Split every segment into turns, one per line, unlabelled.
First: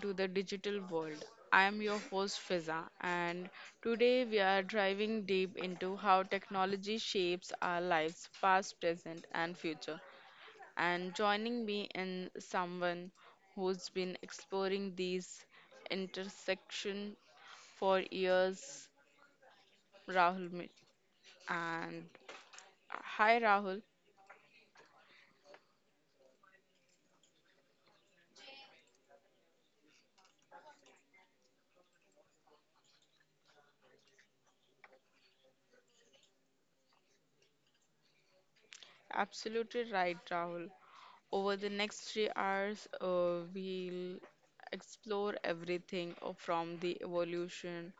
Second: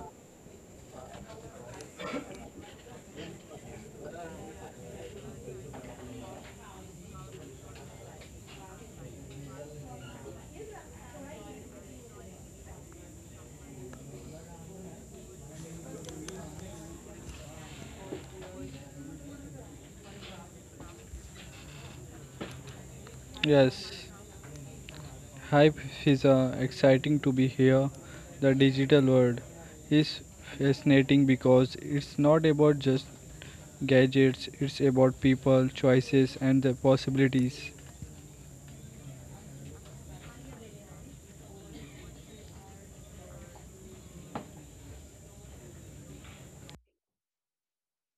to the digital world. I am your host Fiza, and today we are driving deep into how technology shapes our lives, past, present, and future. And joining me in someone who's been exploring these intersection for years, Rahul. And hi, Rahul.
Yes, hype is exciting to be here. The digital world is fascinating because it's not about just gadgets, it's about people, choices, and the possibilities.
Absolutely right, Rahul. Over the next 3 hours, we'll explore everything from the evolution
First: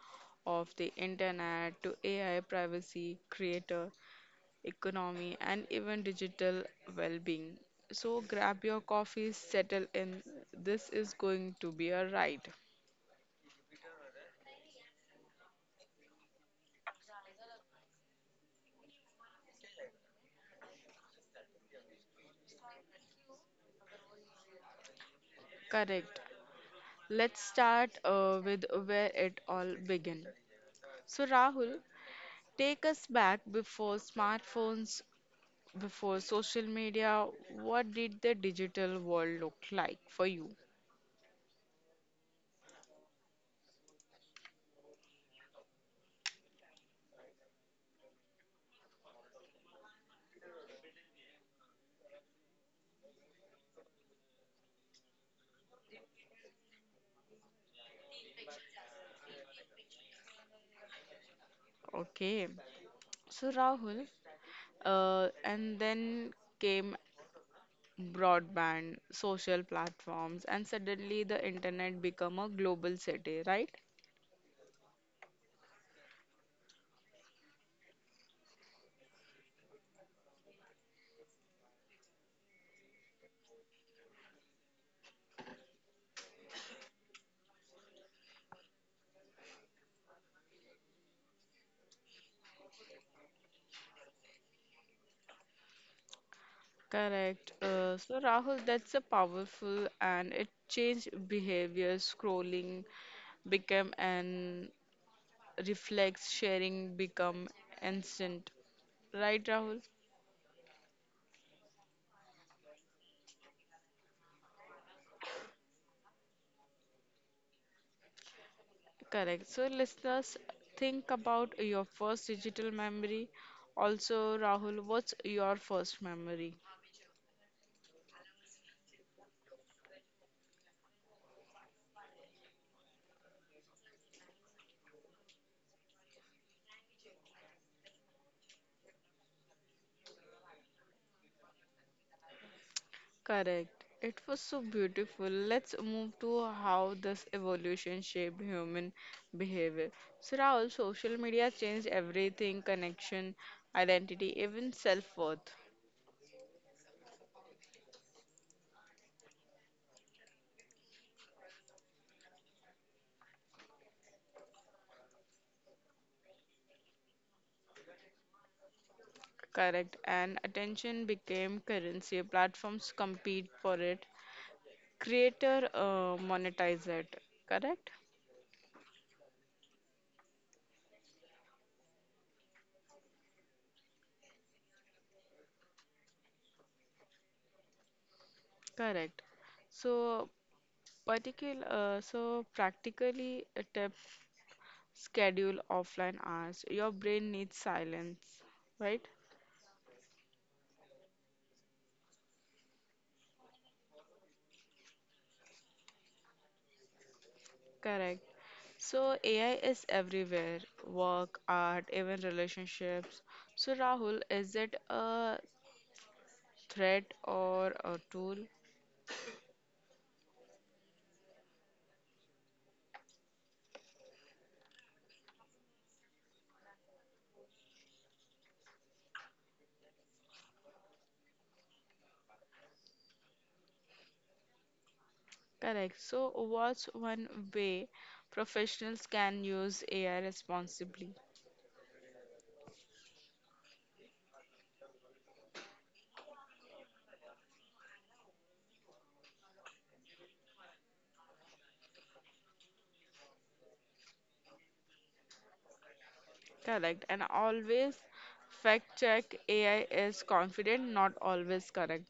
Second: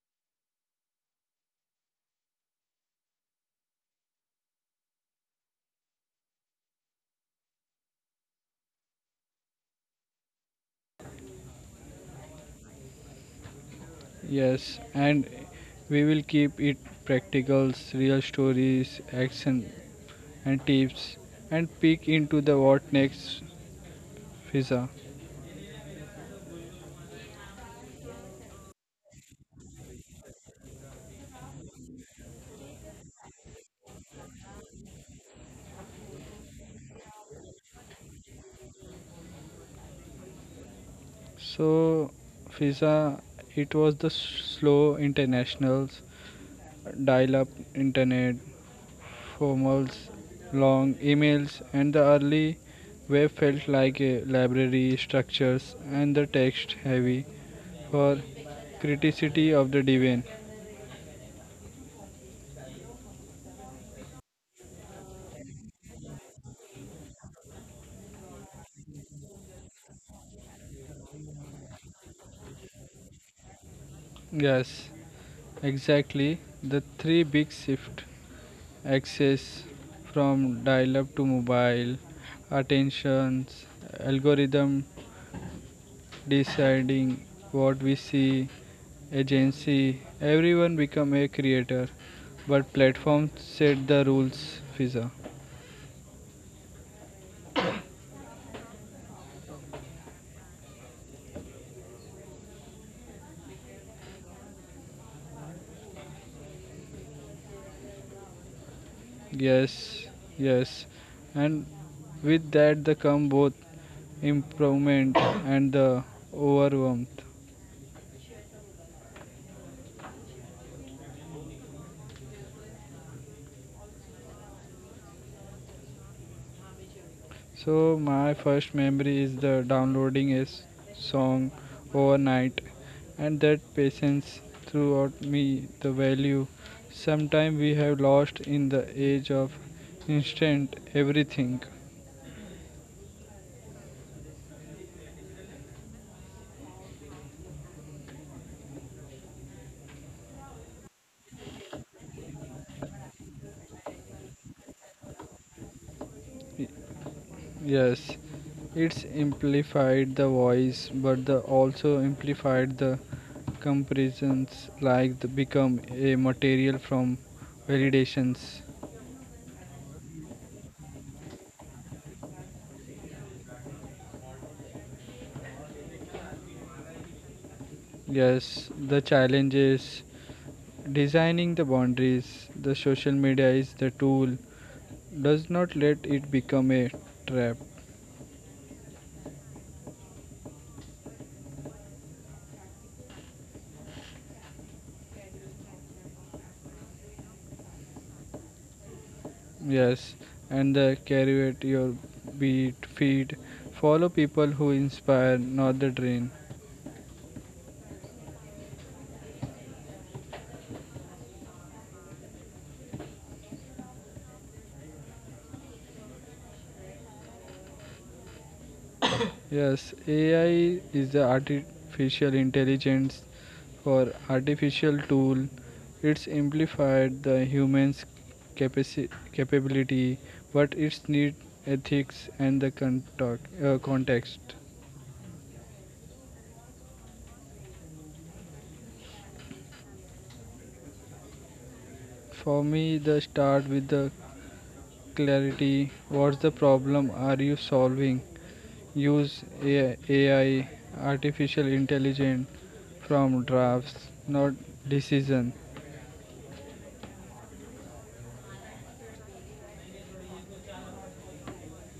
of the internet to AI privacy, creator economy, and even digital well being. So, grab your coffee, settle in. This is going to be a ride.
Yes, and we will keep it practicals, real stories, action, and tips, and peek into the what next, Fiza.
Correct. Let's start with where it all began. So, Rahul, take us back before smartphones before social media, what did the digital world look like for you?
So, Fiza, it was the slow internationals, dial up internet, formals, long emails, and the early web felt like a library structures and the text heavy for criticity of the divine.
Okay, so Rahul, and then came broadband, social platforms, and suddenly the internet become a global city, right?
Yes, exactly. The three big shift access from dial up to mobile, attentions, algorithm deciding what we see, agency, everyone become a creator. But platforms set the rules, Fiza.
Correct. So Rahul, that's a powerful and it changed behavior. Scrolling became an reflex, sharing become instant. Right, Rahul?
Yes, yes. And with that the come both improvement and the overwhelmed.
Correct. So, listeners, think about your first digital memory. Also, Rahul, what's your first memory?
So my first memory is the downloading a song overnight and that patience throughout me the value sometime we have lost in the age of instant everything.
Correct. It was so beautiful. Let's move to how this evolution shaped human behavior. So, Rahul, social media changed everything connection, identity, even self worth.
Y- Yes, it's amplified the voice but the also amplified the comparisons like the become a material from validations.
Correct. And attention became currency. Platforms compete for it, creator monetize it. Correct?
Yes, the challenge is designing the boundaries. The social media is the tool. Does not let it become a trap.
Correct. So, particular, so practically a tip, schedule offline hours. Your brain needs silence, right?
Yes, and the carry at your beat feed. Follow people who inspire, not the drain.
Correct. So AI is everywhere, work, art, even relationships. So Rahul, is it a threat or a tool?
Yes, AI is the artificial intelligence or artificial tool. It's amplified the human's capability, but it's need ethics and the context.
Correct. So what's one way professionals can use AI responsibly?
For me, the start with the clarity. What's the problem are you solving? Use AI artificial intelligence from drafts, not decision.
Correct. And always fact check AI is confident, not always correct.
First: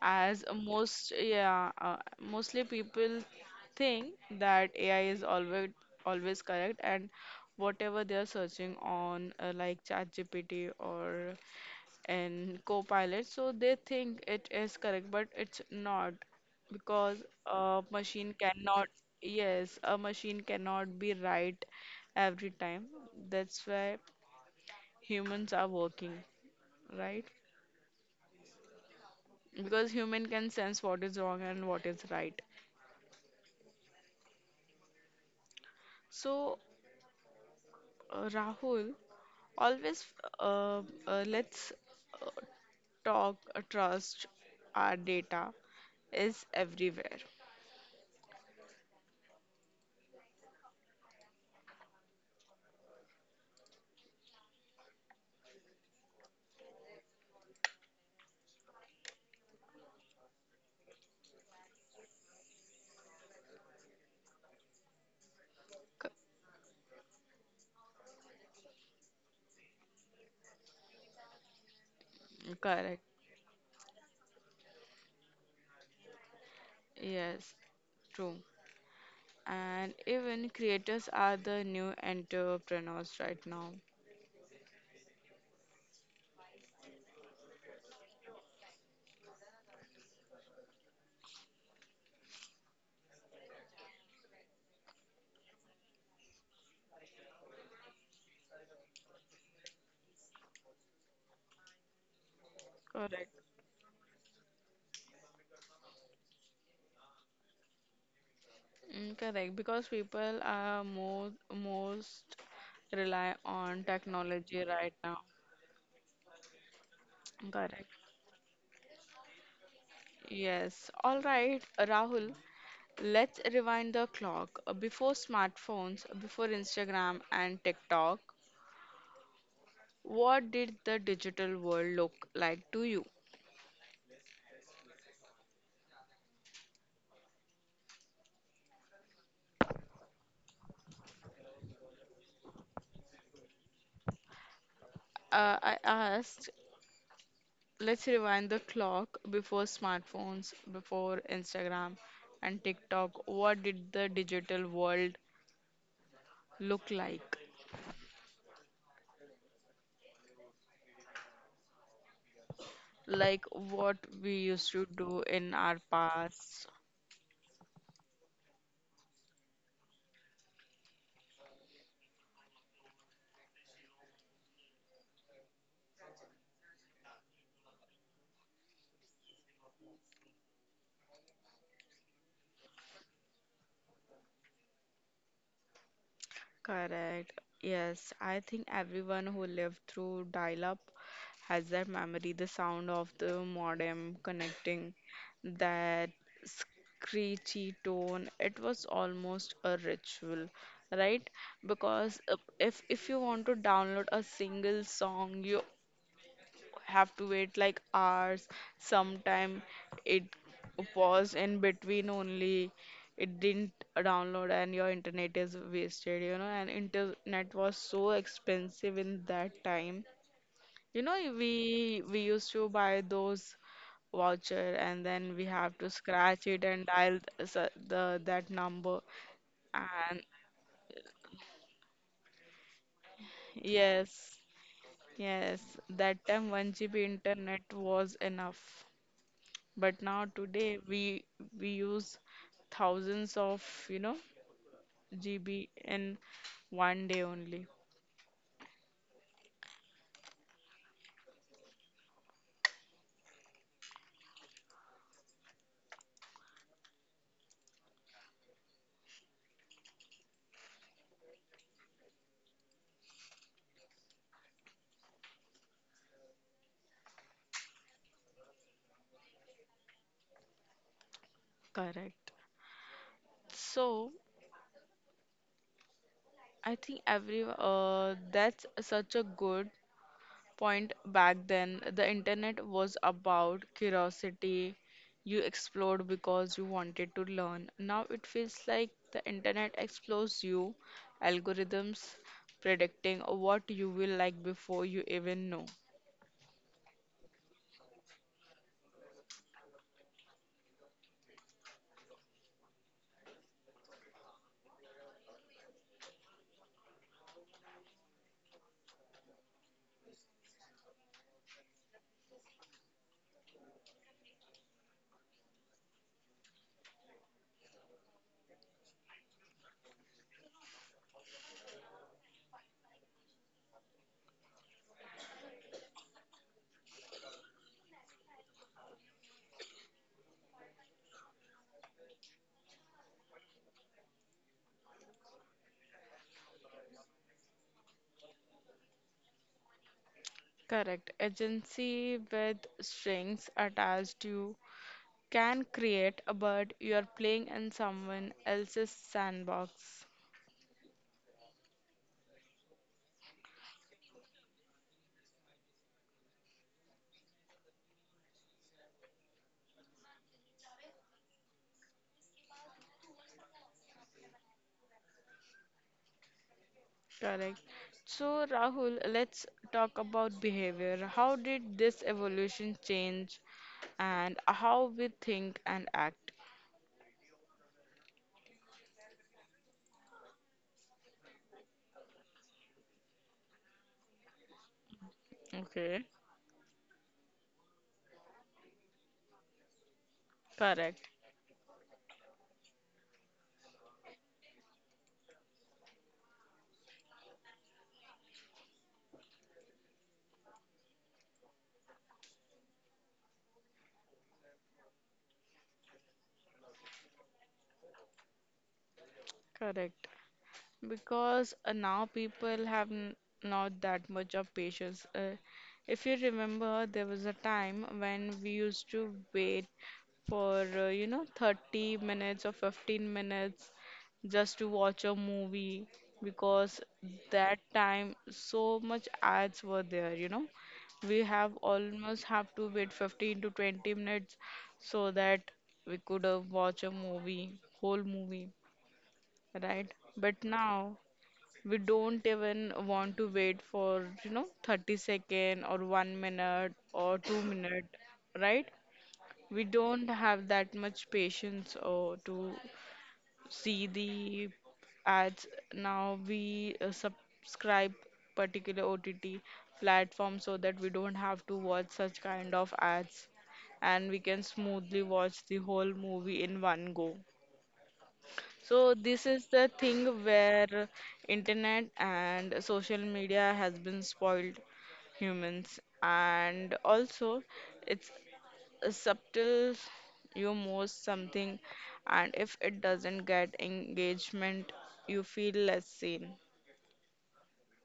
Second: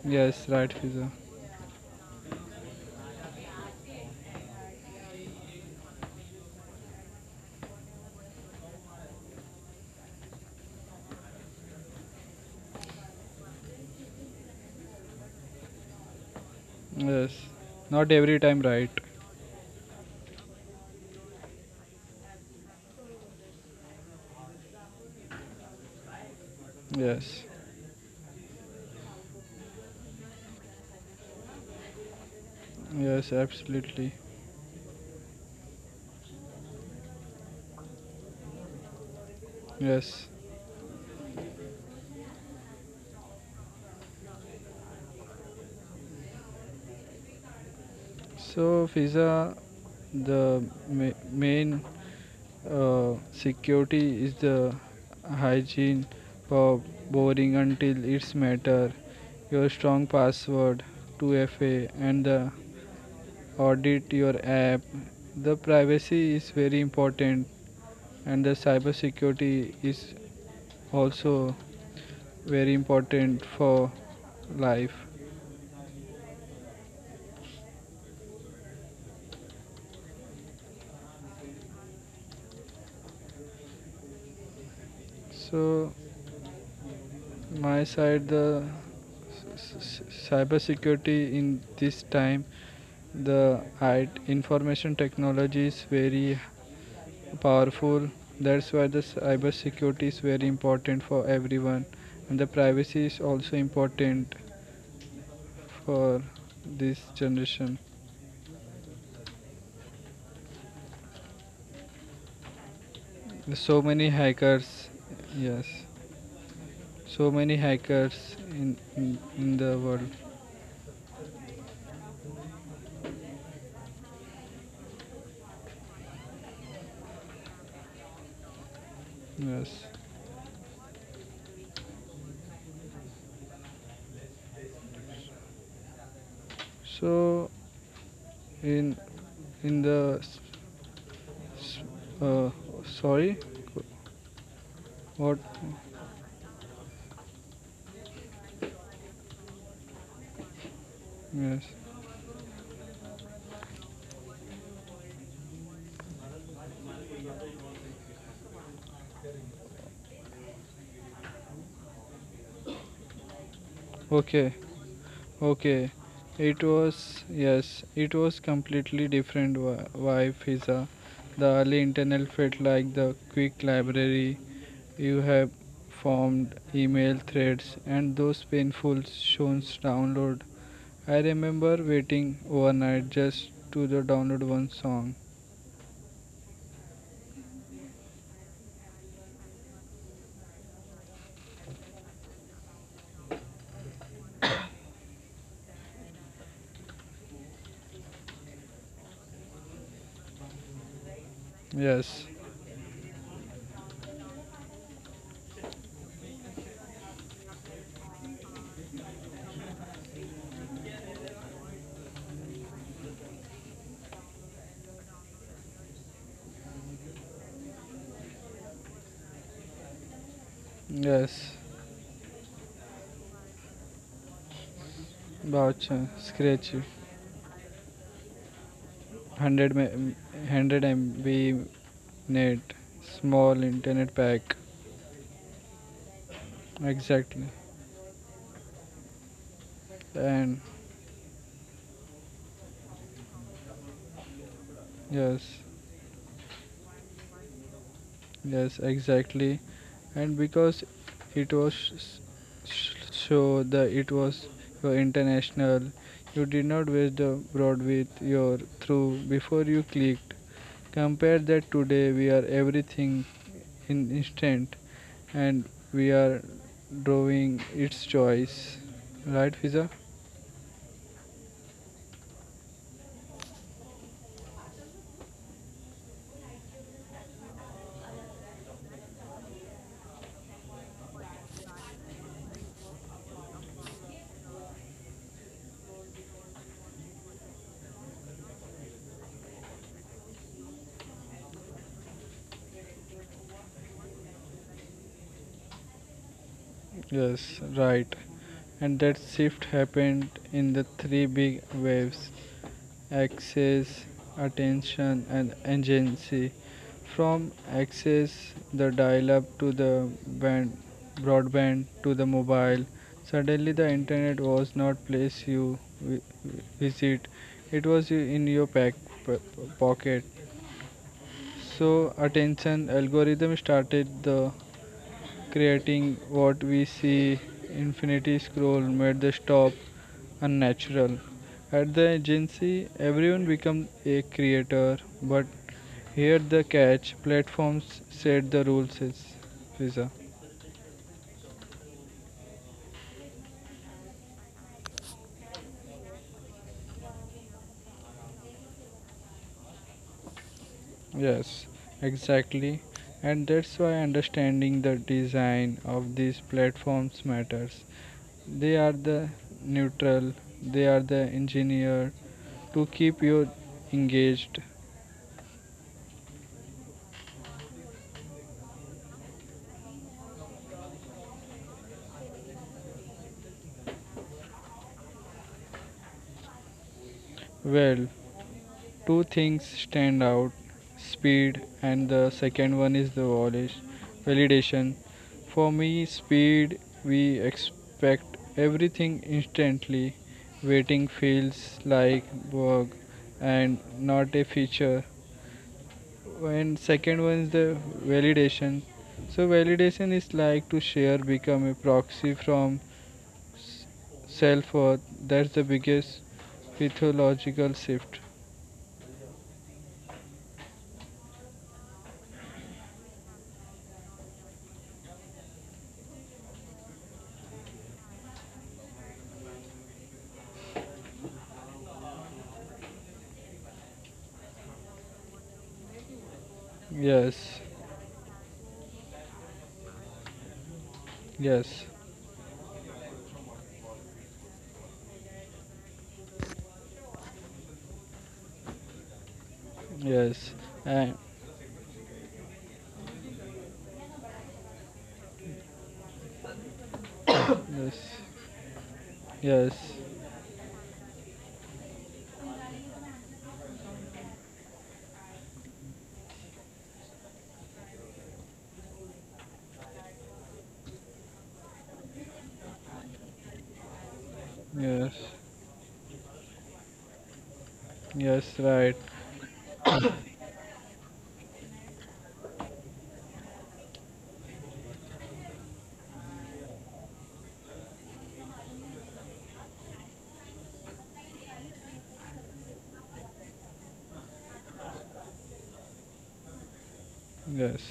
As
Yes, right, Fiza.
most, yeah, mostly people think that AI is always correct, and whatever they are searching on, like ChatGPT or in Copilot, so they think it is correct, but it's not because
Yes.
a
Not every
machine
time right.
cannot. Yes, a machine cannot be right every time. That's why humans are working, right?
Yes.
Because human can sense what is wrong and what is right.
Yes, absolutely.
So, Rahul, always
Yes.
uh, let's uh, talk, trust our data is everywhere.
So, Fiza, the main security is the hygiene for boring until it's matter, your strong password, 2FA, and the audit your app. The
C-
privacy is very important, and the cybersecurity is also very
Correct.
important for life.
Yes, true. And even creators are the new entrepreneurs right now.
So my side, the s- s- cyber security in this time, the IT information technology is very powerful. That's why the cyber security is very important for everyone, and the privacy is
Correct.
also important for this generation.
Mm, correct. Because people are more most rely on
So many
technology right
hackers,
now.
yes, so many
Correct.
hackers in the world,
Yes, all right, Rahul. Let's rewind the clock. Before smartphones, before Instagram and TikTok,
yes.
what did the digital world look like to you?
So in in the uh, sorry, what?
I asked, let's rewind the clock before smartphones, before
Yes.
Instagram and TikTok. What did the digital world look like? Like what we
Okay.
used to do in our
Okay. It
past?
was yes. It was completely different wife Hisa. The early internal felt like the quick library you have formed email threads and those painful shows download. I remember waiting overnight just to the download one song.
Correct. Yes, I think everyone who lived through dial-up has that memory, the sound of the modem connecting, that screechy tone. It was almost a ritual, right? Because
Yes,
if you want to download a single song, you have to wait like hours. Sometime it was in between only. It didn't download and your internet is wasted, you know. And internet was so expensive in that time. You know,
yes,
we used to buy those voucher and then we have to
voucher,
scratch it
scratch,
and dial the that number.
100, me-
And
100 MB net, small internet
yes,
pack,
yes, that time 1 GB
exactly.
internet was enough. But now
And
today we use thousands of, you know,
yes,
GB in one day only.
yes, exactly. And because it was so that it was your international, you did not waste the broad with your through before you clicked. Compare that today, we are everything in instant, and we are drawing its choice. Right, Fiza?
Correct. So I think every that's such a good point back then. The internet was about curiosity. You explored because you wanted to learn. Now it feels like the internet explores you, algorithms predicting what you will like before you even know.
Yes, right. And that shift happened in the three big waves access, attention, and agency. From access, the dial up to broadband to the mobile, suddenly the internet was not place you visit, it was in your p- pocket. So attention algorithm started the creating what we see. Infinity scroll made the stop unnatural at the agency, everyone became a creator, but here the catch, platforms set the rules is visa.
Correct. Agency with strings attached you can create, but you are playing in someone else's sandbox.
Yes, exactly. And that's why understanding the design of these platforms matters. They are the neutral, they are the engineer to keep you engaged.
Correct. So, Rahul, let's talk about behavior. How did this evolution change and how we think and act?
Well, two things stand out, speed, and the second one is the validation. For me,
Okay.
speed, we expect everything instantly. Waiting
Correct.
feels like work and not a feature. And second one is the validation. So, validation is like to share, become a proxy from self worth. That's the biggest mythological shift.
Correct. Because now people have not that much of patience. If you remember, there was a time when we used to wait for, you know, 30 minutes or 15 minutes just to watch a movie because
Yes,
that time so much ads were there, you know. We have
yes,
almost have to wait 15 to 20 minutes so that we could watch a movie, whole movie, right? But
yes,
now,
and
we don't even want to wait for you know 30 second or 1 minute or 2 minute,
yes,
right? We
yes,
don't have that much patience or to see the ads. Now we subscribe particular OTT platform so that we don't have to watch such kind of ads and we can
yes,
smoothly watch the whole movie in one go.
yes, right,
So this is the thing where internet and social media has been spoiled humans and also it's a subtle you most something and if it doesn't get engagement you feel less seen.
yes.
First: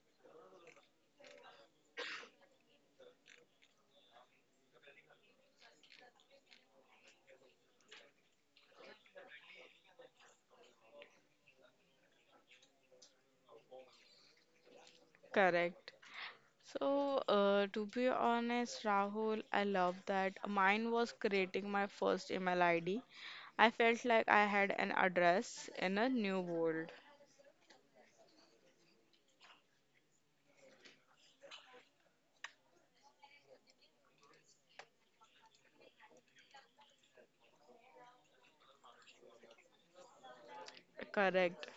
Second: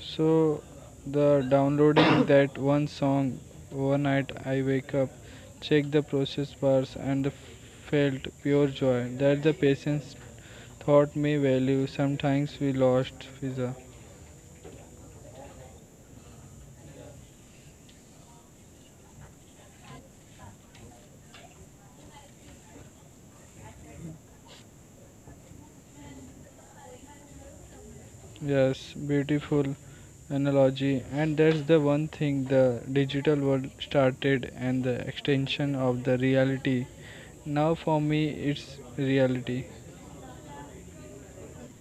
So, the downloading that one song overnight, I wake up, check the process bars, and the felt pure joy that the patience taught me value. Sometimes we lost visa.
Correct. So, to be honest, Rahul, I love that. Mine was creating my first email ID. I felt like I had an address in a new world.
Yes, beautiful analogy. And that's the one thing the digital world started and the extension of the reality. Now for me it's reality.
Correct.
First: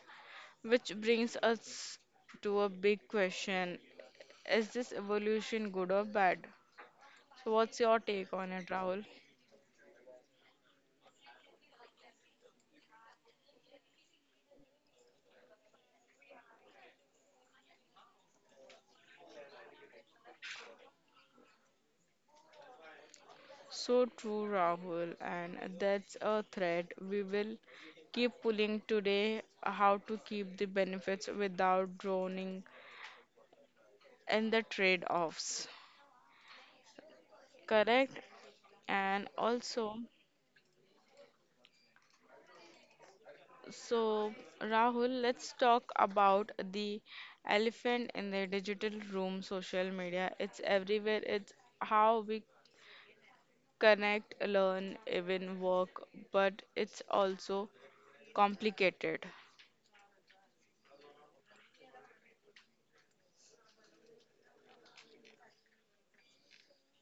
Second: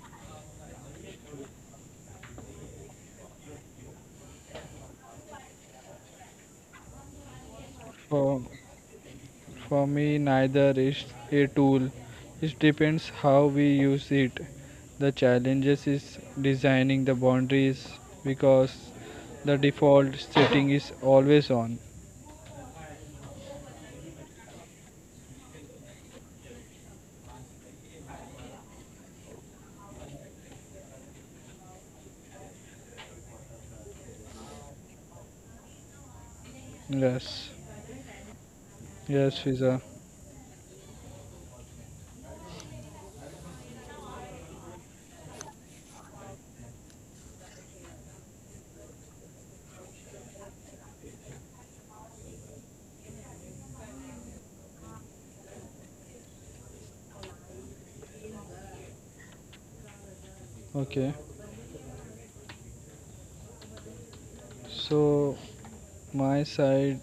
Which brings us to a big question. Is this evolution good or bad? So, what's your take
For
on it, Rahul?
for me neither is a tool. It depends how we use it. The challenges is designing the boundaries because the default setting is always on.
So true, Rahul, and that's a thread we will keep pulling today how to keep the benefits without drowning in the trade offs.
Yes.
Correct? And
Yes, Fiza.
also, so, Rahul, let's talk about the elephant in the digital room, social media. It's everywhere. It's how we connect, learn, even work, but it's also complicated.
Okay. So, my side,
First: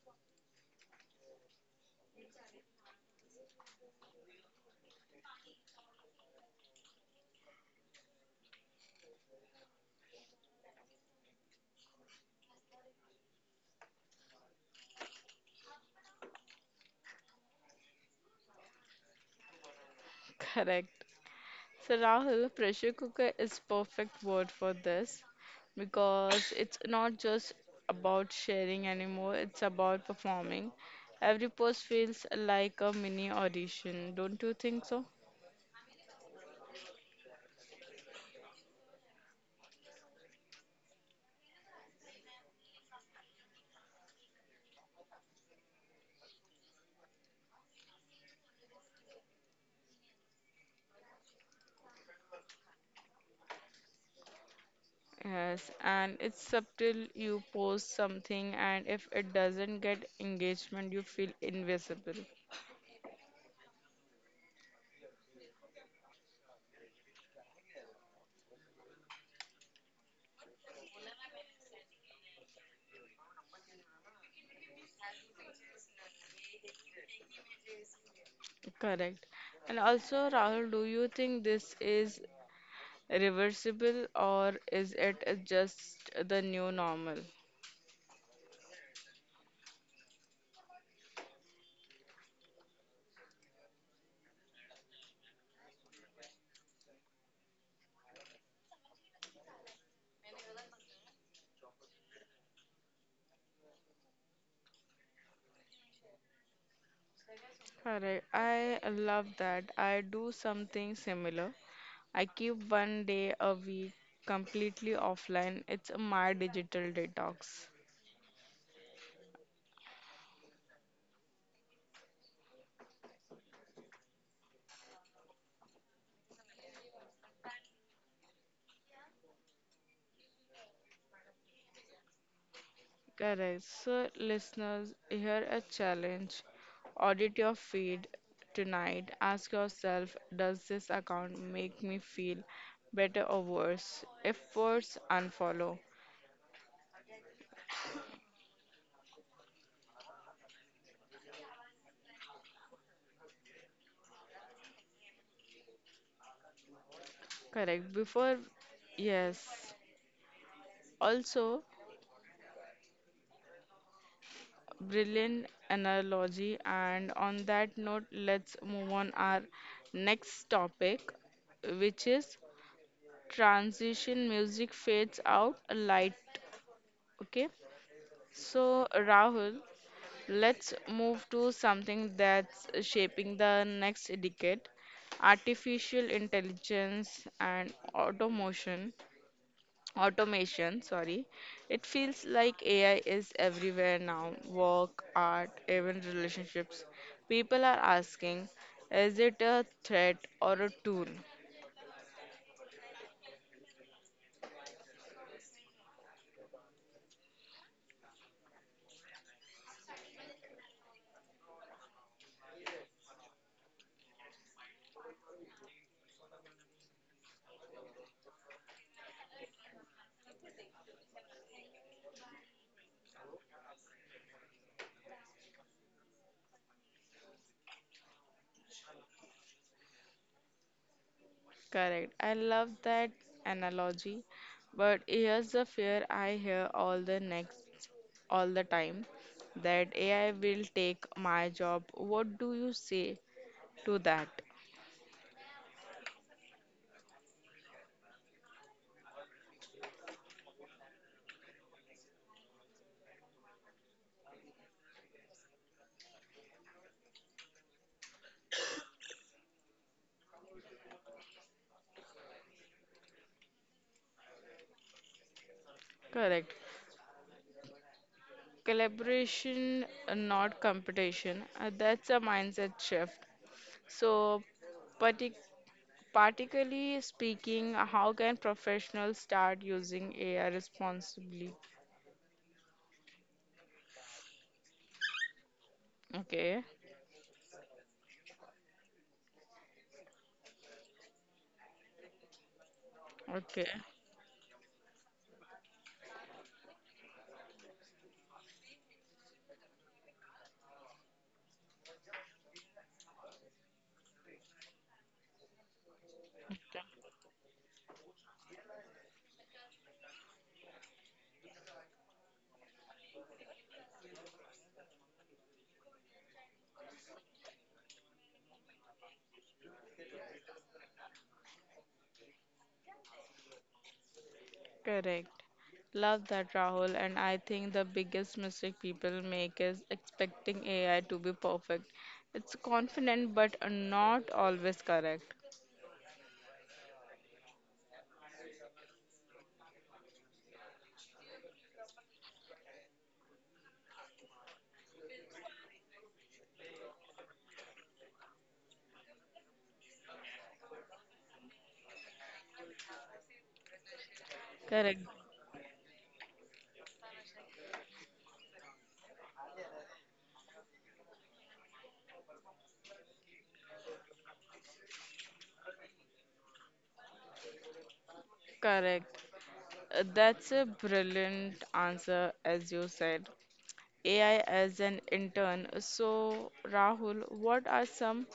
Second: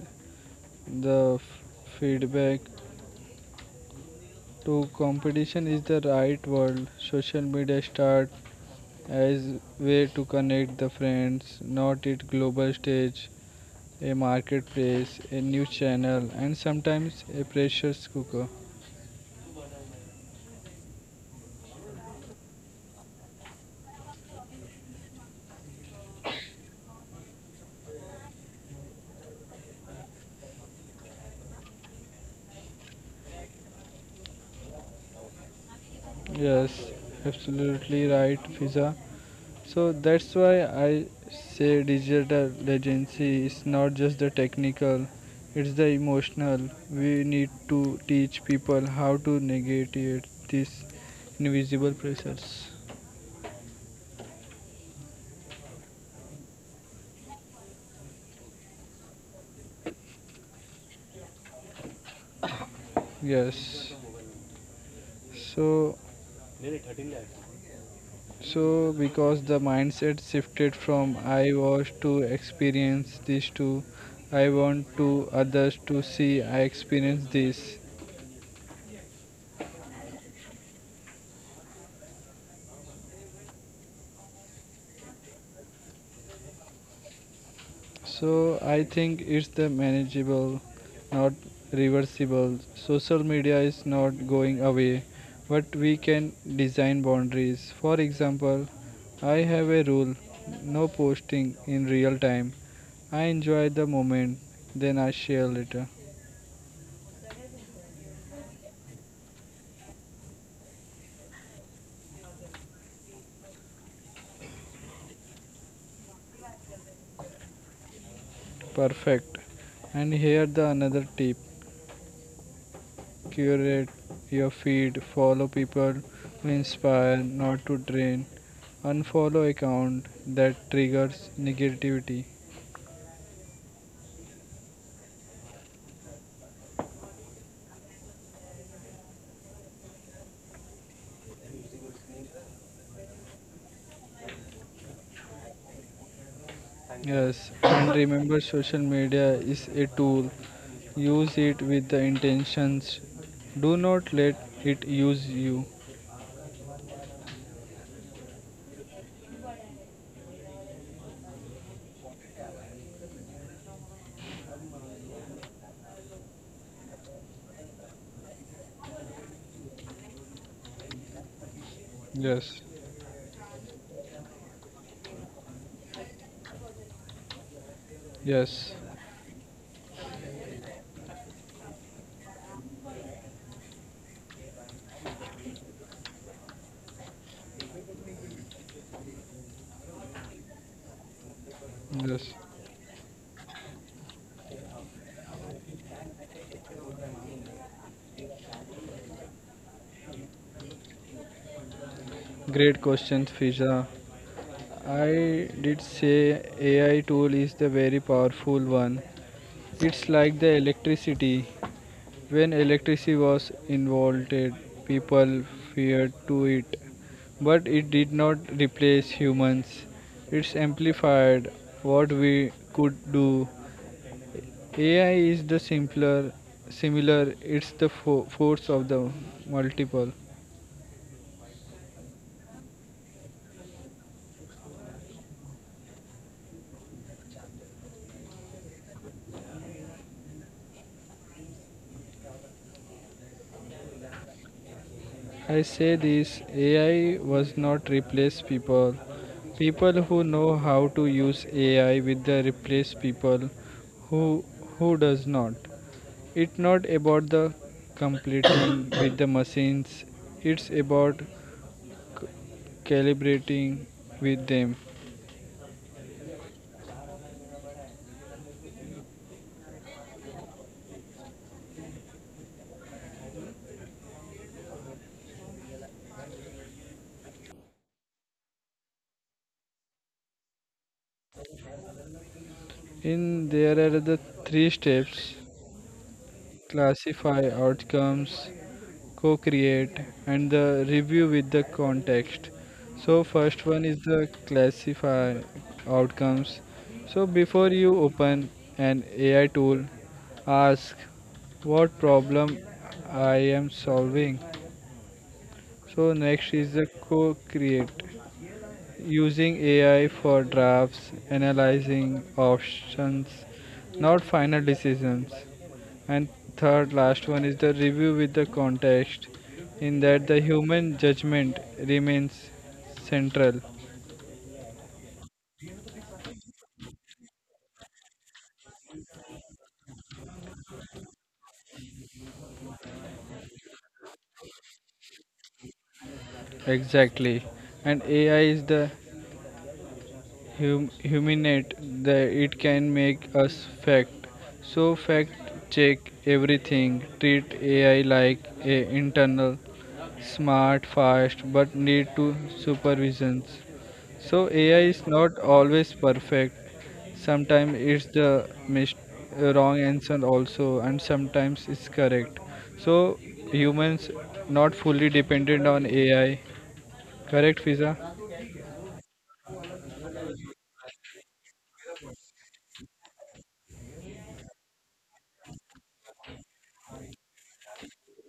the feedback to competition is the right word. Social media start as way to connect the friends, not it global stage, a marketplace, a news channel, and sometimes a pressure cooker.
Correct. So, Rahul, pressure cooker is perfect word for this because it's not just about sharing anymore, it's about performing. Every post feels like a mini audition, don't you think so?
Yes, absolutely right, Fiza. So that's why I say digital literacy is not just the technical, it's the emotional. We need to teach people how to negotiate these invisible pressures.
Yes, and it's subtle. You post something, and if it doesn't get engagement, you feel invisible.
Yes. So so because the mindset shifted from I was to experience this to I want to others to see I experience this.
Correct. And also, Rahul, do you think this is reversible or is it just the new normal?
So I think it's the manageable, not reversible. Social media is not going away, but we can design boundaries. For example, I have a rule, no posting in real time. I enjoy the moment, then I share later.
Correct. I love that. I do something similar. I keep one day a week completely offline. It's my digital detox.
Perfect. And here the another tip: curate your feed, follow people who inspire, not to drain, unfollow account that triggers negativity.
Correct. So, listeners, here a challenge. Audit your feed tonight. Ask yourself, does this account make me feel better or worse? If worse, unfollow.
Yes, and remember social media is a tool. Use it with the intentions. Do not let it use you.
Correct. Before, yes. Also, brilliant analogy. And on that note, let's move on our next topic, which is
Yes,
transition music fades out, light. Okay.
yes,
So, Rahul. Let's move to something that's shaping the next decade artificial intelligence and automation sorry, it feels
yes.
like AI is everywhere now, work, art, even relationships. People are asking, is it a threat or a tool?
Great questions, Fiza. I did say AI tool is the very powerful one. It's like the electricity. When electricity was involved, people feared to it, but it did not replace humans. It's amplified what we could do. AI is the simpler, similar. It's the force of the multiple.
Correct. I love that analogy, but here's the fear I hear all the time that AI will take my job. What do you say to that?
I say this AI was not replace people. People who know how to use AI with the replace people who who does not. It's not about the completing with the machines. It's about calibrating with them.
Correct. Collaboration, not competition. That's a mindset shift. So, partic particularly speaking, how can professionals start using AI responsibly?
In there are the three steps,
Okay.
classify outcomes, co create, and the review with the context. So,
Okay.
first one is the classify outcomes. So, before you open an AI tool, ask what problem I am solving. So, next is the
Okay.
co create. Using AI for drafts, analyzing options, not final decisions. And third, last one is the review with the context, in that the human judgment remains central.
Correct. Love that, Rahul. And I think the biggest mistake people make is expecting AI to be perfect. It's confident, but not always correct.
Exactly. And AI is the huminate that it can make us fact. So fact check everything. Treat AI like a internal, smart, fast, but need to supervisions. So AI is
Correct.
not always perfect. Sometimes it's the wrong answer also, and sometimes it's correct. So humans not fully dependent on AI. Correct, Fiza?
Correct. That's a brilliant answer, as you said. AI as an intern. So, Rahul, what are some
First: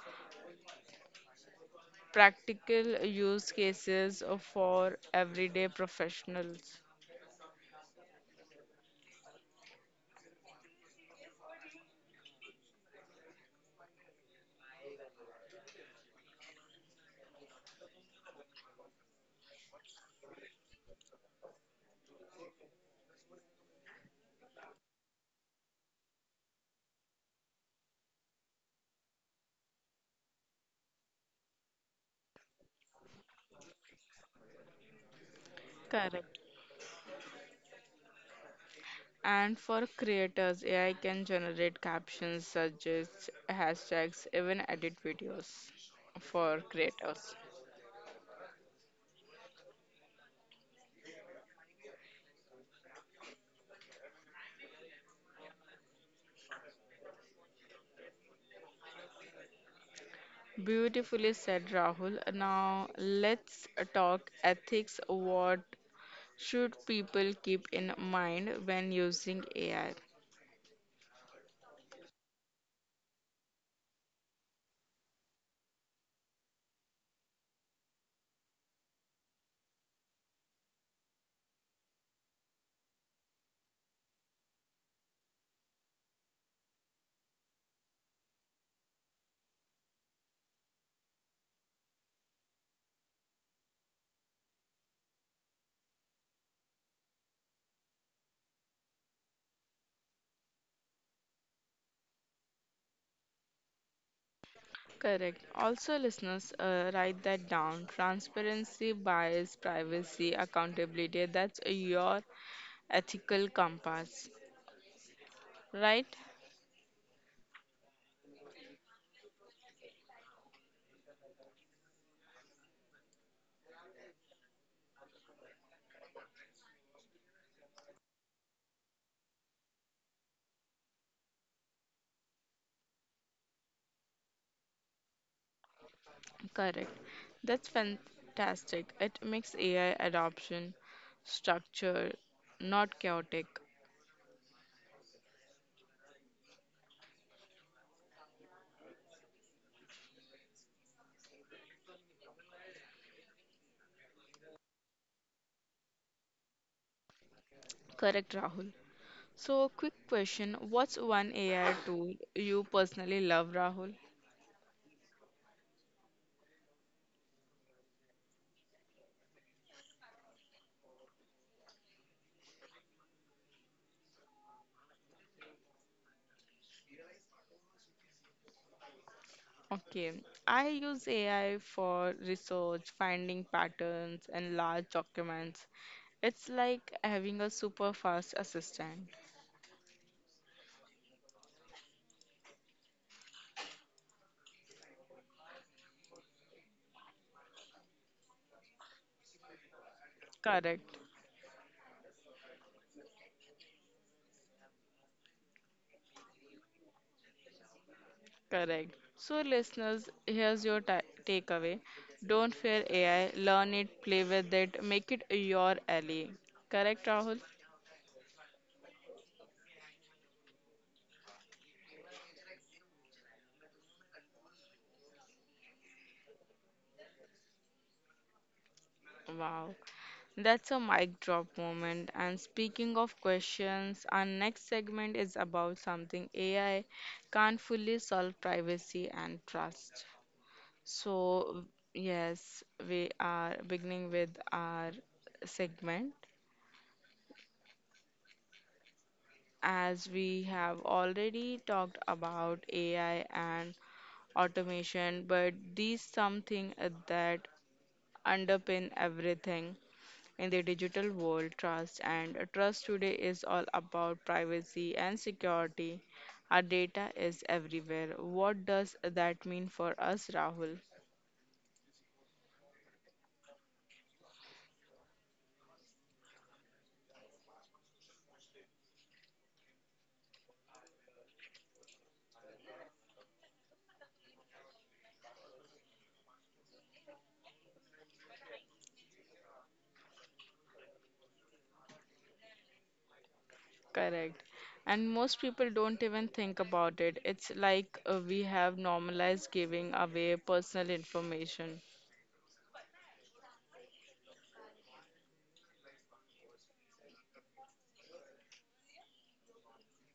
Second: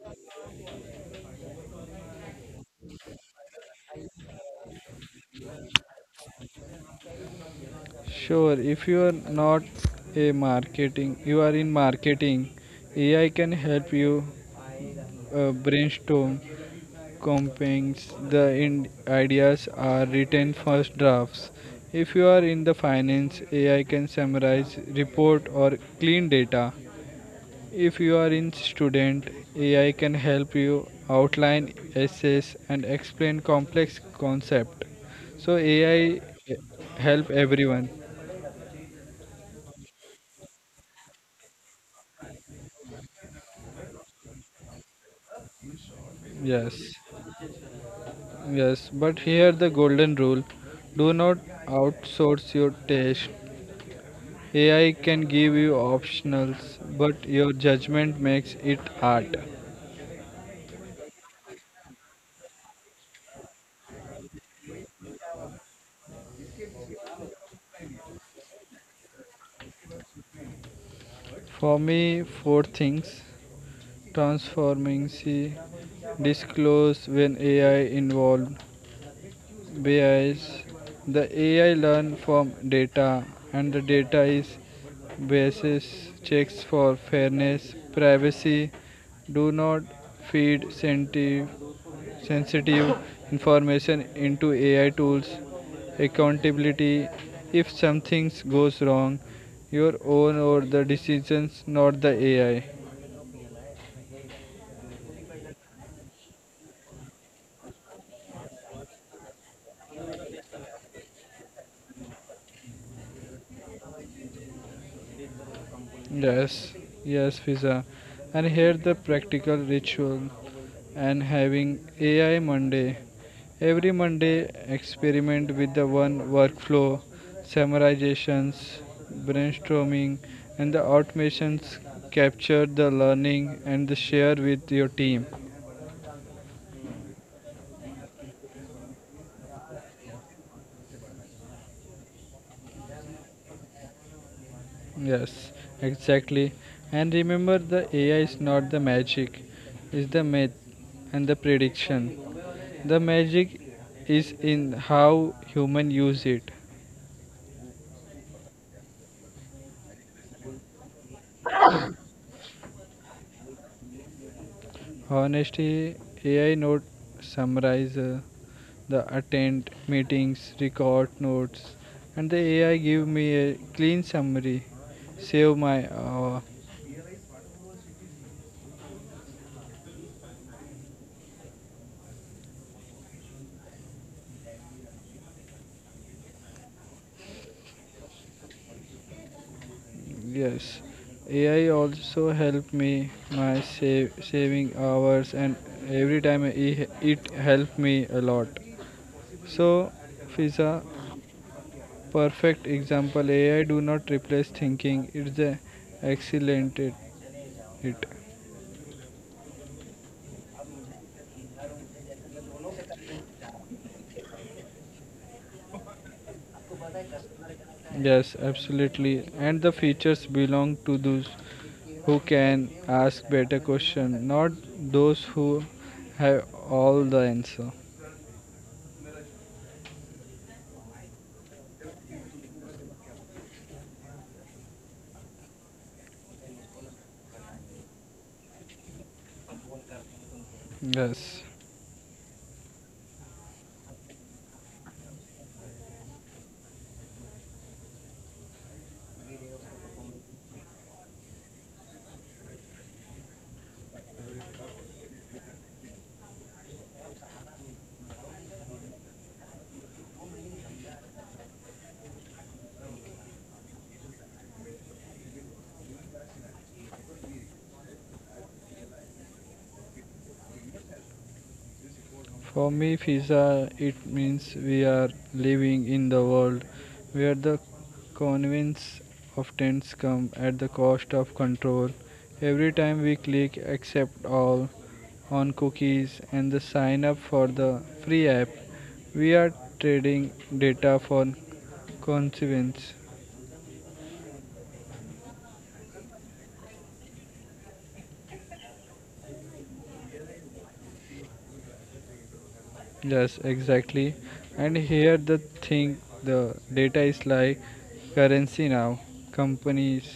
practical use cases for everyday professionals?
Sure, if you are not a marketing, you are in marketing, AI can help you brainstorm campaigns. The ideas are written first drafts. If you are in the finance, AI can summarize report or clean data. If you are in student, AI can help you outline essays and explain complex concept. So AI
Correct.
help everyone.
And for creators, AI can generate captions, suggest hashtags, even edit videos for
Yes.
creators.
Yes, but here the golden rule, do not outsource your taste. AI can give you optionals, but your judgment makes it art.
Beautifully said, Rahul. Now let's talk ethics. What should people keep in mind when using AI?
For me, four things transforming, see, disclose when AI involved, bias. The AI learn from data, and the data is basis checks for fairness, privacy. Do not feed sensitive information into AI tools, accountability. If something goes wrong, your own or the decisions, not the AI.
Correct. Also, listeners, write that down. Transparency, bias, privacy, accountability. That's your ethical compass, right?
Yes, yes, Fiza. And here the practical ritual and having AI Monday. Every Monday, experiment with the one workflow, summarizations, brainstorming, and the automations. Capture the learning and the share with your team.
Correct. That's fantastic. It makes AI adoption structure not chaotic.
Yes, exactly. And remember, the AI is not the magic, it's the myth and the prediction. The magic is in how human use it.
Correct, Rahul. So, quick question. What's one AI tool you personally love, Rahul?
Honestly, AI note summarize the attend meetings, record notes, and the AI give me a clean summary, save my
Okay, I use AI for research, finding patterns, and large documents. It's like having a super fast assistant.
yes, AI also help me my save, saving hours and every time it help me a lot. So, Fiza,
Correct.
perfect example. AI do not replace thinking. It's a excellent it.
Correct. So, listeners, here's your ta takeaway. Don't fear AI, learn it, play with it, make it your ally. Correct, Rahul?
Yes, absolutely. And the features belong to those who can ask better question, not those who have all the answer.
Wow, that's a mic drop moment. And speaking of questions, our next segment is about something AI can't fully solve privacy and trust.
Yes.
So, yes, we are beginning with our segment. As we have already talked about AI and automation, but these something that underpin everything in the digital world, trust and trust today is all about privacy and security. Our data is everywhere. What does that mean for us, Rahul?
For me, pizza, it means we are living in the world where the convenience of trends come at the cost of control. Every time we click accept all on cookies and the sign up for the free app, we are trading data for consequence.
Correct. And most people don't even think about it. It's like we have normalized giving away personal information.
Yes, exactly. And here the thing, the data is like currency now. Companies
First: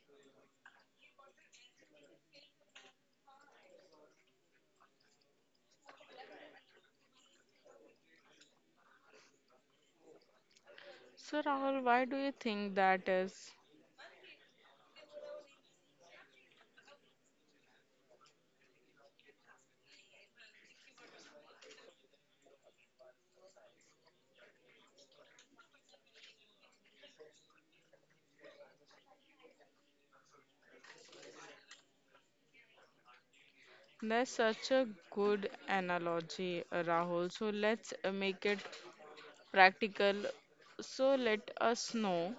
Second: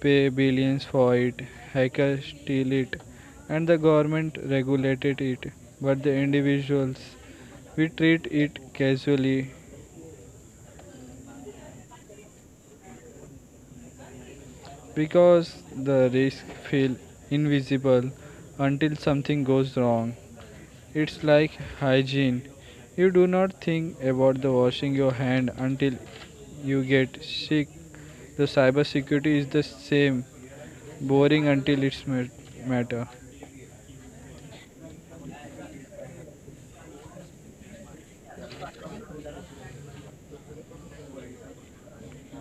pay billions for it, hackers steal it, and the government regulated it. But the individuals, we treat it casually,
So, Rahul, why do you think that is?
because the risks feel invisible until something goes wrong. It's like hygiene. You do not think about the washing your hand until you get sick. The cybersecurity is the same, boring until it's matter.
That's such a good analogy, Rahul. So, let's make it practical. So, let us know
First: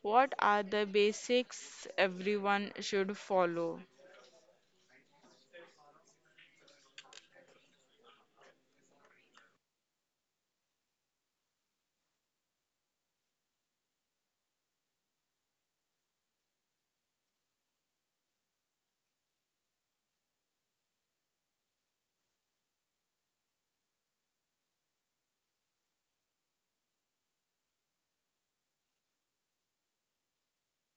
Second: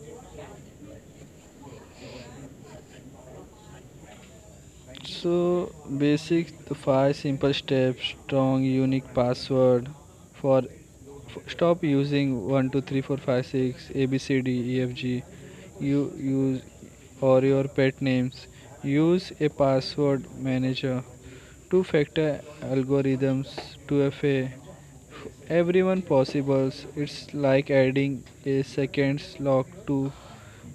what are the basics everyone should follow.
So basic the five simple steps, strong unique password for stop using 123456 ABCDEFG you use or your pet names. Use a password manager, two factor algorithms, 2FA, everyone possibles. It's like adding a second lock to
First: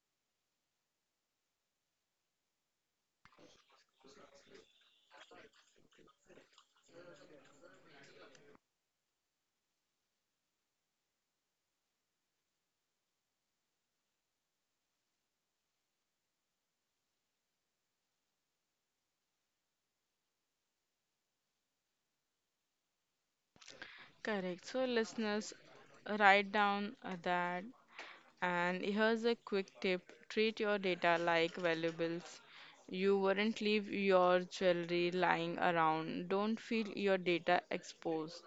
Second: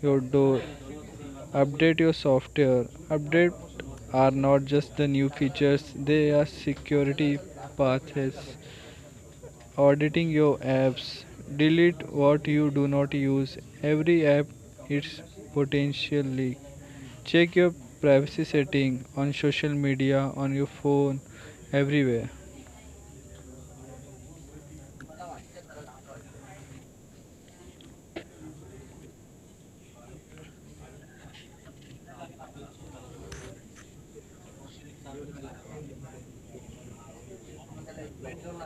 your door. Update your software. Updates are not just the new features, they are security paths. Auditing your apps. Delete what you do not use. Every app is potential leak. Check your privacy setting on social media, on your phone, everywhere.
Correct. So, listeners, write down that. And here's a quick tip treat your data like valuables. You wouldn't leave your jewelry lying around. Don't feel your data exposed.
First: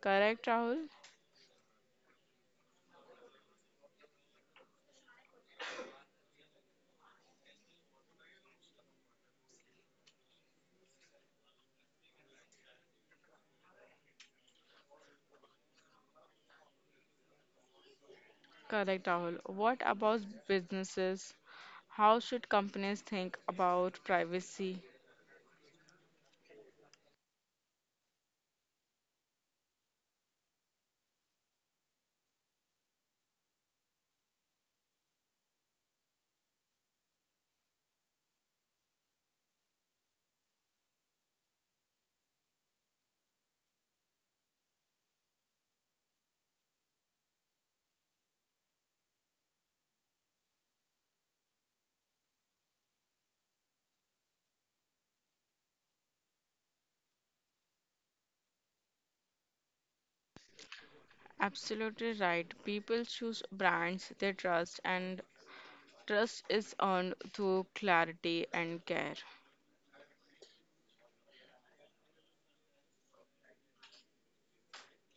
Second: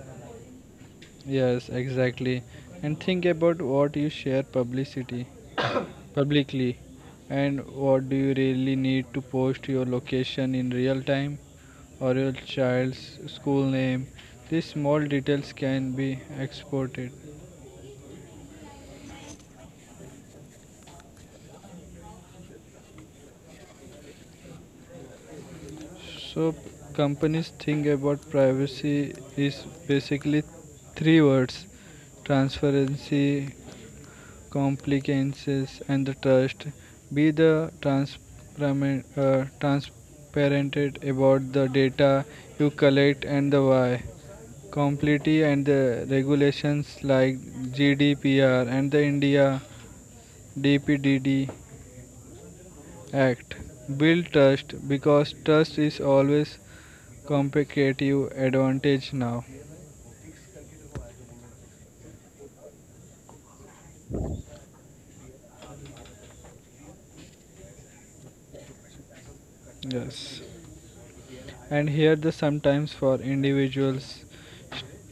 Correct, Rahul?
Yes, exactly. And think about what you share publicity publicly and what do you really need to post your location in real time or your child's school name. These small details can be exported.
Correct, Rahul. What about businesses? How should companies think about privacy?
So companies think about privacy is basically three words: transparency, compliances, and the trust. Be the transparent about the data you collect and the why. Complete and the regulations like GDPR and the India DPDD Act. Build trust because trust is always competitive advantage now.
Absolutely right. People choose brands they trust, and trust is earned through clarity and care.
Yes. And here the sometimes for individuals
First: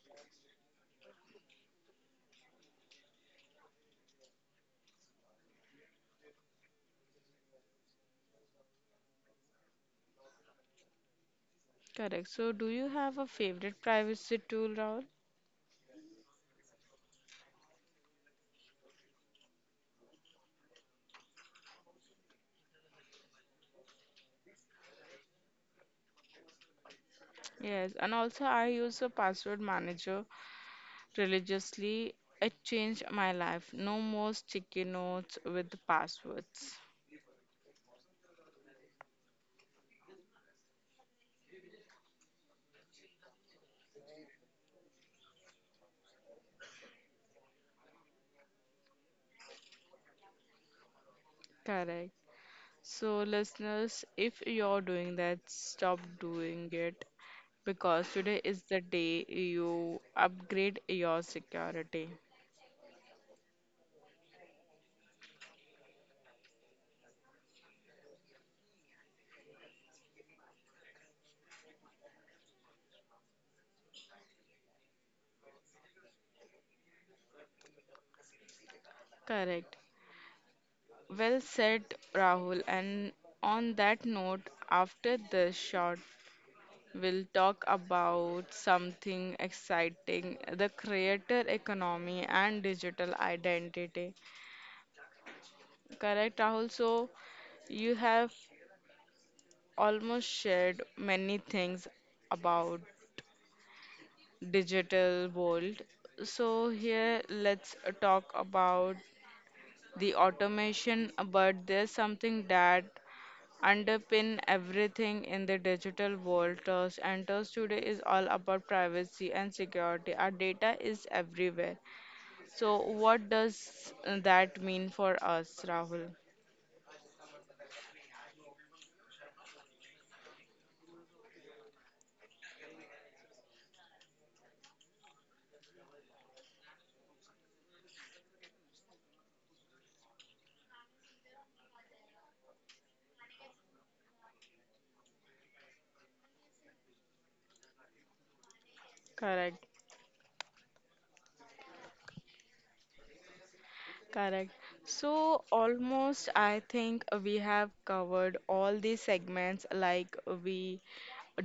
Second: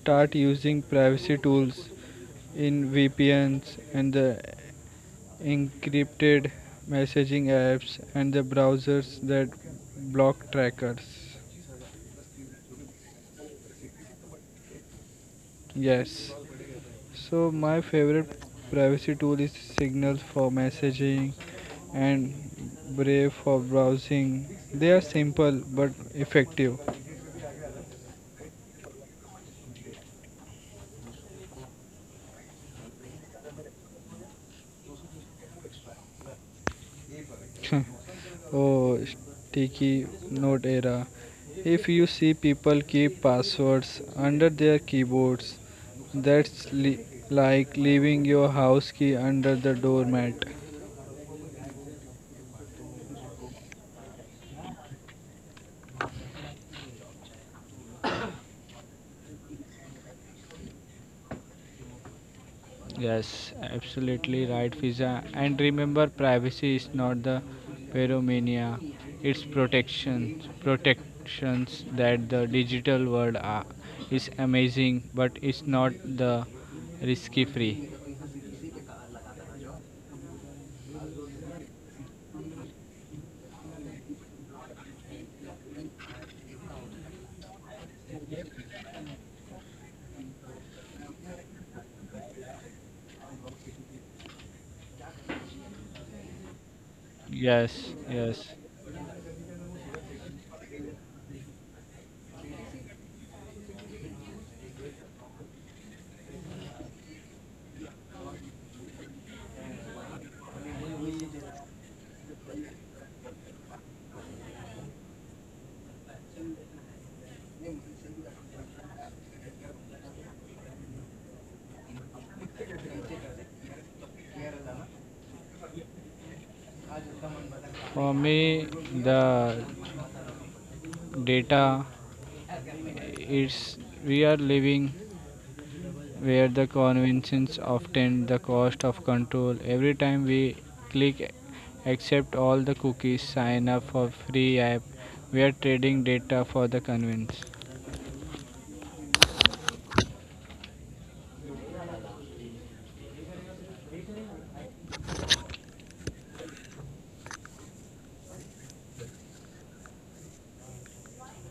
start using privacy tools in VPNs and the encrypted messaging apps and the browsers that block trackers.
Correct. So, do you have a favorite privacy tool, Rahul?
Yes. So my favorite privacy tool is Signal for messaging and Brave for browsing. They are simple but effective.
Yes, and also I use a password manager religiously. It changed my life. No more sticky notes with passwords.
Oh, sticky note era. If you see people keep passwords under their keyboards, that's like leaving your house key under the doormat.
Correct. So, listeners, if you're doing that, stop doing it because today is the day you upgrade your security.
Yes, absolutely right, Fiza. And remember, privacy is not the pyromania; it's protections, protections that the digital world are, is amazing, but it's not the risky free.
Correct. Well said, Rahul. And on that note, after this short we'll talk about something exciting the creator economy and digital identity. Correct, Rahul? So, you
Yes,
have
yes.
almost shared many things about digital world. So, here let's talk about the automation, but there's something that underpin everything in the digital world, trust, and trust today is all about privacy and security. Our data is everywhere. So what does that mean for us, Rahul?
For me, the data it's we are living where the conventions often the cost of control. Every time we click accept all the cookies, sign up for free app, we are trading data for the convenience.
Correct, correct. So almost I think we have covered all the segments like we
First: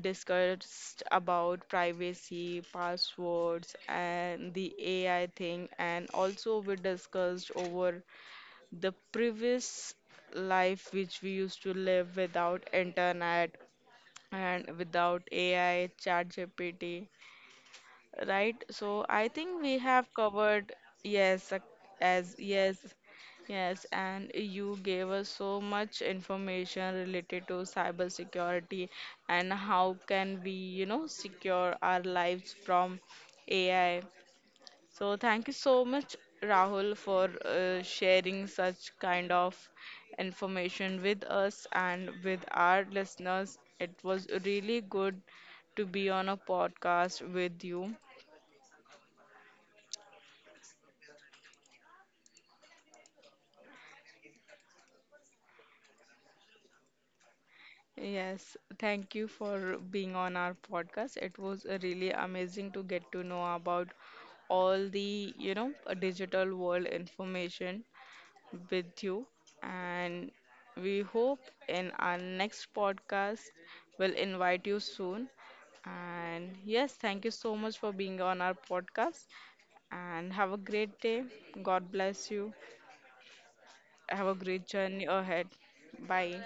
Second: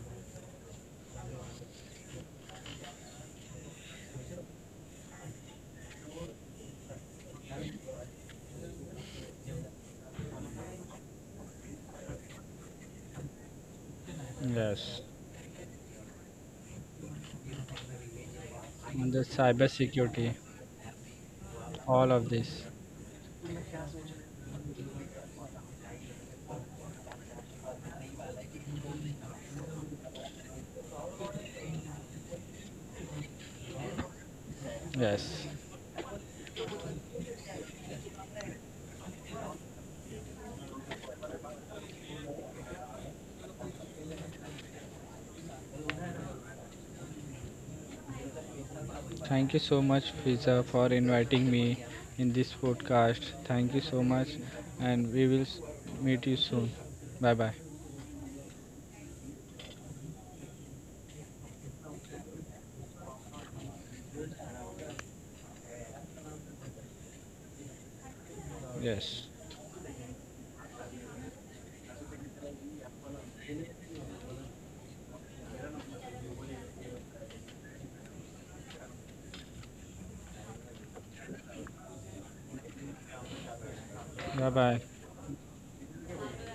discussed about privacy, passwords and the AI thing and also we discussed over the previous life which we used to live without internet and
Yes.
without AI, chat GPT, right? So
And the
I think
cyber
we have
security,
covered yes,
all of
as
this.
yes, yes, and you gave us so much information related to cybersecurity and how can we, you know, secure our lives from AI. So
Yes.
thank you so much, Rahul, for sharing such kind of information with us and with our listeners. It was really good to be on a podcast with you.
Thank you so much, Fiza, for inviting me in this podcast. Thank you so much, and we will meet you soon. Bye bye.
Yes, thank you for being on our podcast. It was really amazing to get to know about all the, you know, digital world information with
Yes.
you. And we hope in our next podcast we'll invite you soon. And yes, thank you so much for being on our podcast. And have a great day. God bless you. Have a
Bye
great
bye.
journey ahead. Bye.